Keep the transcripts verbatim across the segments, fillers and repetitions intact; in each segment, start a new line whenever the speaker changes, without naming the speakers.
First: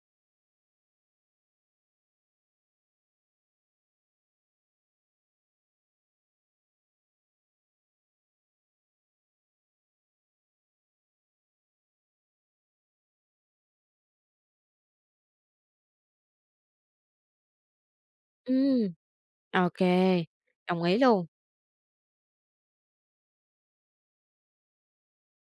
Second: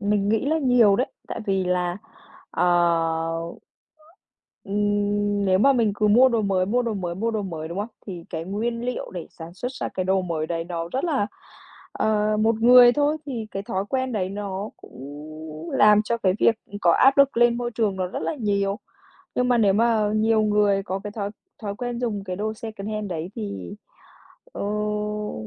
Mình nghĩ là nhiều đấy, tại vì là, ờ, ừm, nếu mà mình cứ mua đồ mới, mua đồ mới, mua đồ mới, đúng hông? Thì cái nguyên liệu để sản xuất ra cái đồ mới đấy nó rất là ờ, một người thôi thì cái thói quen đấy nó cũng làm cho cái việc, ừm, có áp lực lên môi trường nó rất là nhiều.
Ừm.
Nhưng mà nếu
OK.
mà nhiều người
Đồng ý
có cái
luôn.
thói thói quen dùng cái đồ secondhand đấy thì, ờ,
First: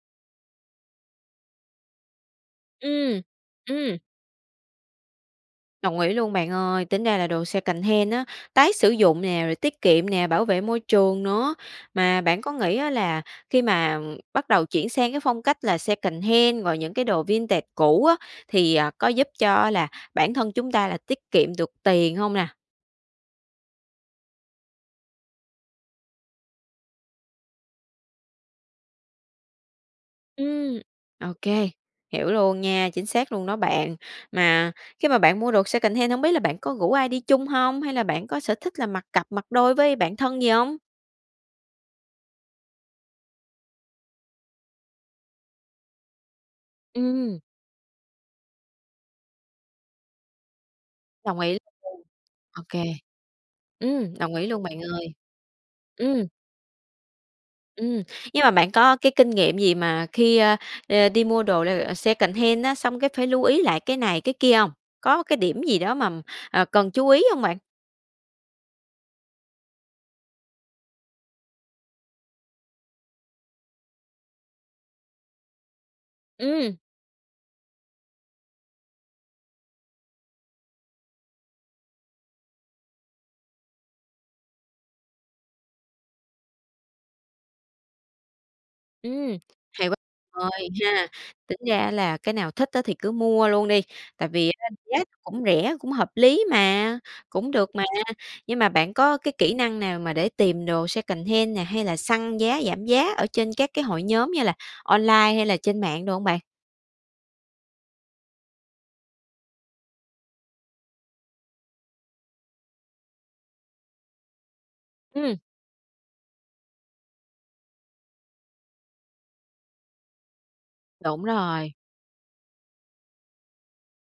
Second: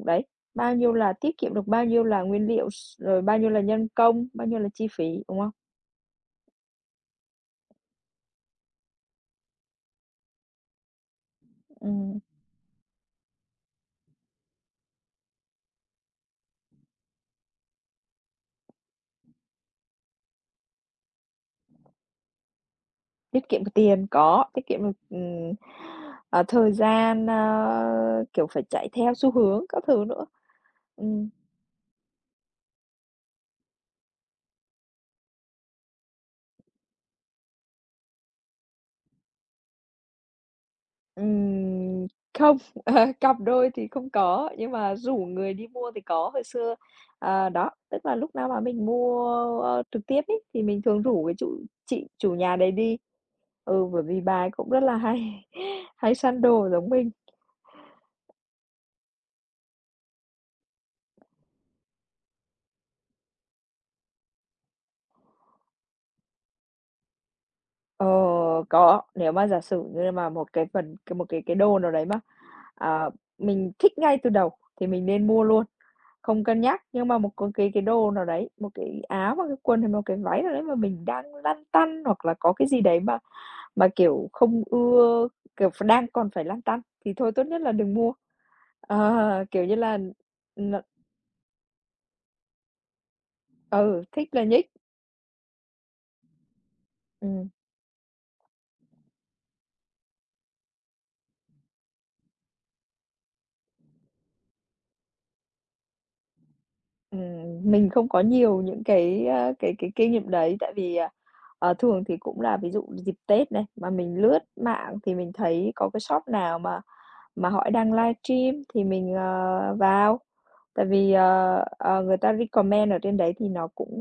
đấy, bao nhiêu là tiết kiệm được bao nhiêu là nguyên liệu, s
Ừm,
rồi bao nhiêu là nhân
ừm.
công, bao nhiêu là chi phí, đúng hông?
Đồng ý luôn bạn ơi. Tính ra là đồ secondhand á, tái sử dụng nè, rồi tiết kiệm nè, bảo vệ môi trường nữa.
Ừm.
Mà bạn có nghĩ á là khi mà, ừm, bắt đầu chuyển sang cái phong cách là secondhand rồi những cái đồ vintage cũ á, thì, à, có giúp cho á là bản thân chúng ta là tiết kiệm được tiền hông nè?
Tiết kiệm được tiền, có, tiết kiệm được, ừm, à, thời gian, a, kiểu, phải chạy theo xu hướng các thứ nữa.
Ừm,
Ừm.
OK, hiểu luôn nha. Chính xác luôn đó bạn. Mà khi mà bạn mua đồ secondhand, hông biết là bạn có rủ ai đi chung hông? Hay là bạn có sở thích là mặc cặp, mặc đôi với bạn thân gì hông?
Ừm, không. Ờ, cặp đôi thì không có, nhưng mà rủ người đi mua thì có. Hồi xưa,
Ừm.
à, đó, tức là lúc nào mà mình mua, a, a, trực tiếp ấy thì mình thường rủ cái
Đồng ý
chủ
luôn.
chị chủ nhà đấy
OK.
đi. Ừ, bởi
Ừm,
vì
đồng
bà
ý
ấy
luôn
cũng
bạn
rất là
ơi.
hay hay
Ừm.
săn đồ giống mình.
Ừm, nhưng mà bạn có cái kinh nghiệm gì mà khi, a, à, đi mua đồ, ờ, secondhand á, xong cái phải lưu ý lại cái này, cái kia hông? Có cái điểm gì đó mằm, ờ, cần chú ý hông bạn?
Ờ, có. Nếu mà giả sử như mà một cái phần c một cái cái đồ nào đấy ma, à, mình thích ngay từ đầu thì mình nên mua luôn, không cân
Ừm.
nhắc. Nhưng mà một có cái cái đồ nào đấy, một cái áo hoặc cái quần hay một cái váy nào đấy mà mình đang lăn tăn hoặc là có cái gì đấy mà mà kiểu không ưa, kiểu, ph đang còn phải lăn tăn, thì thôi tốt nhất là đừng mua.
Ừm,
Ờ, kiểu như
hay quá
là,
ơi,
ừm, ờ
ha. Tính ra, á, là cái nào thích, á, thì cứ mua luôn đi,
Ừ, thích
tại
là
vì á,
nhích.
giá nó cũng rẻ, cũng hợp lý mà,
Ừm.
cũng được mà. Nhưng mà bạn có cái kỹ năng nào mà để tìm đồ secondhand nè hay là săn giá giảm giá ở trên các cái hội nhóm, như là, online hay là trên mạng đồ hông bạn?
Ừm, ừm, mình không có nhiều những cái, a, cái cái kinh nghiệm đấy, tại vì, ờ, ờ, thường thì cũng là ví dụ như dịp Tết này mà mình lướt mạng thì mình
Ừm.
thấy có cái shop nào mà mà họ đang livestream thì mình, ờ, vào. Tại vì,
Đúng
ờ,
rồi.
ờ, người ta recommend ở trên đấy thì nó cũng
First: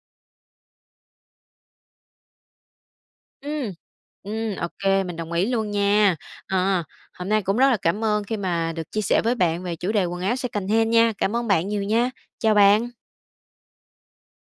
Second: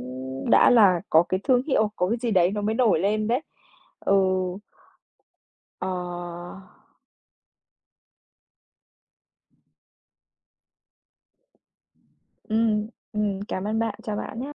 đã là có cái thương hiệu, có cái gì đấy nó mới nổi lên đấy.
Ừm,
Ừ.
ừm, OK, mình đồng ý luôn
Ờ.
nha. Ờ, hôm nay cũng rất là cảm ơn khi mà được chia sẻ với bạn về chủ đề quần áo secondhand nha. Cảm ơn bạn nhiều nha. Chào
Ừm,
bạn.
ừm, cảm ơn bạn. Chào bạn nhá.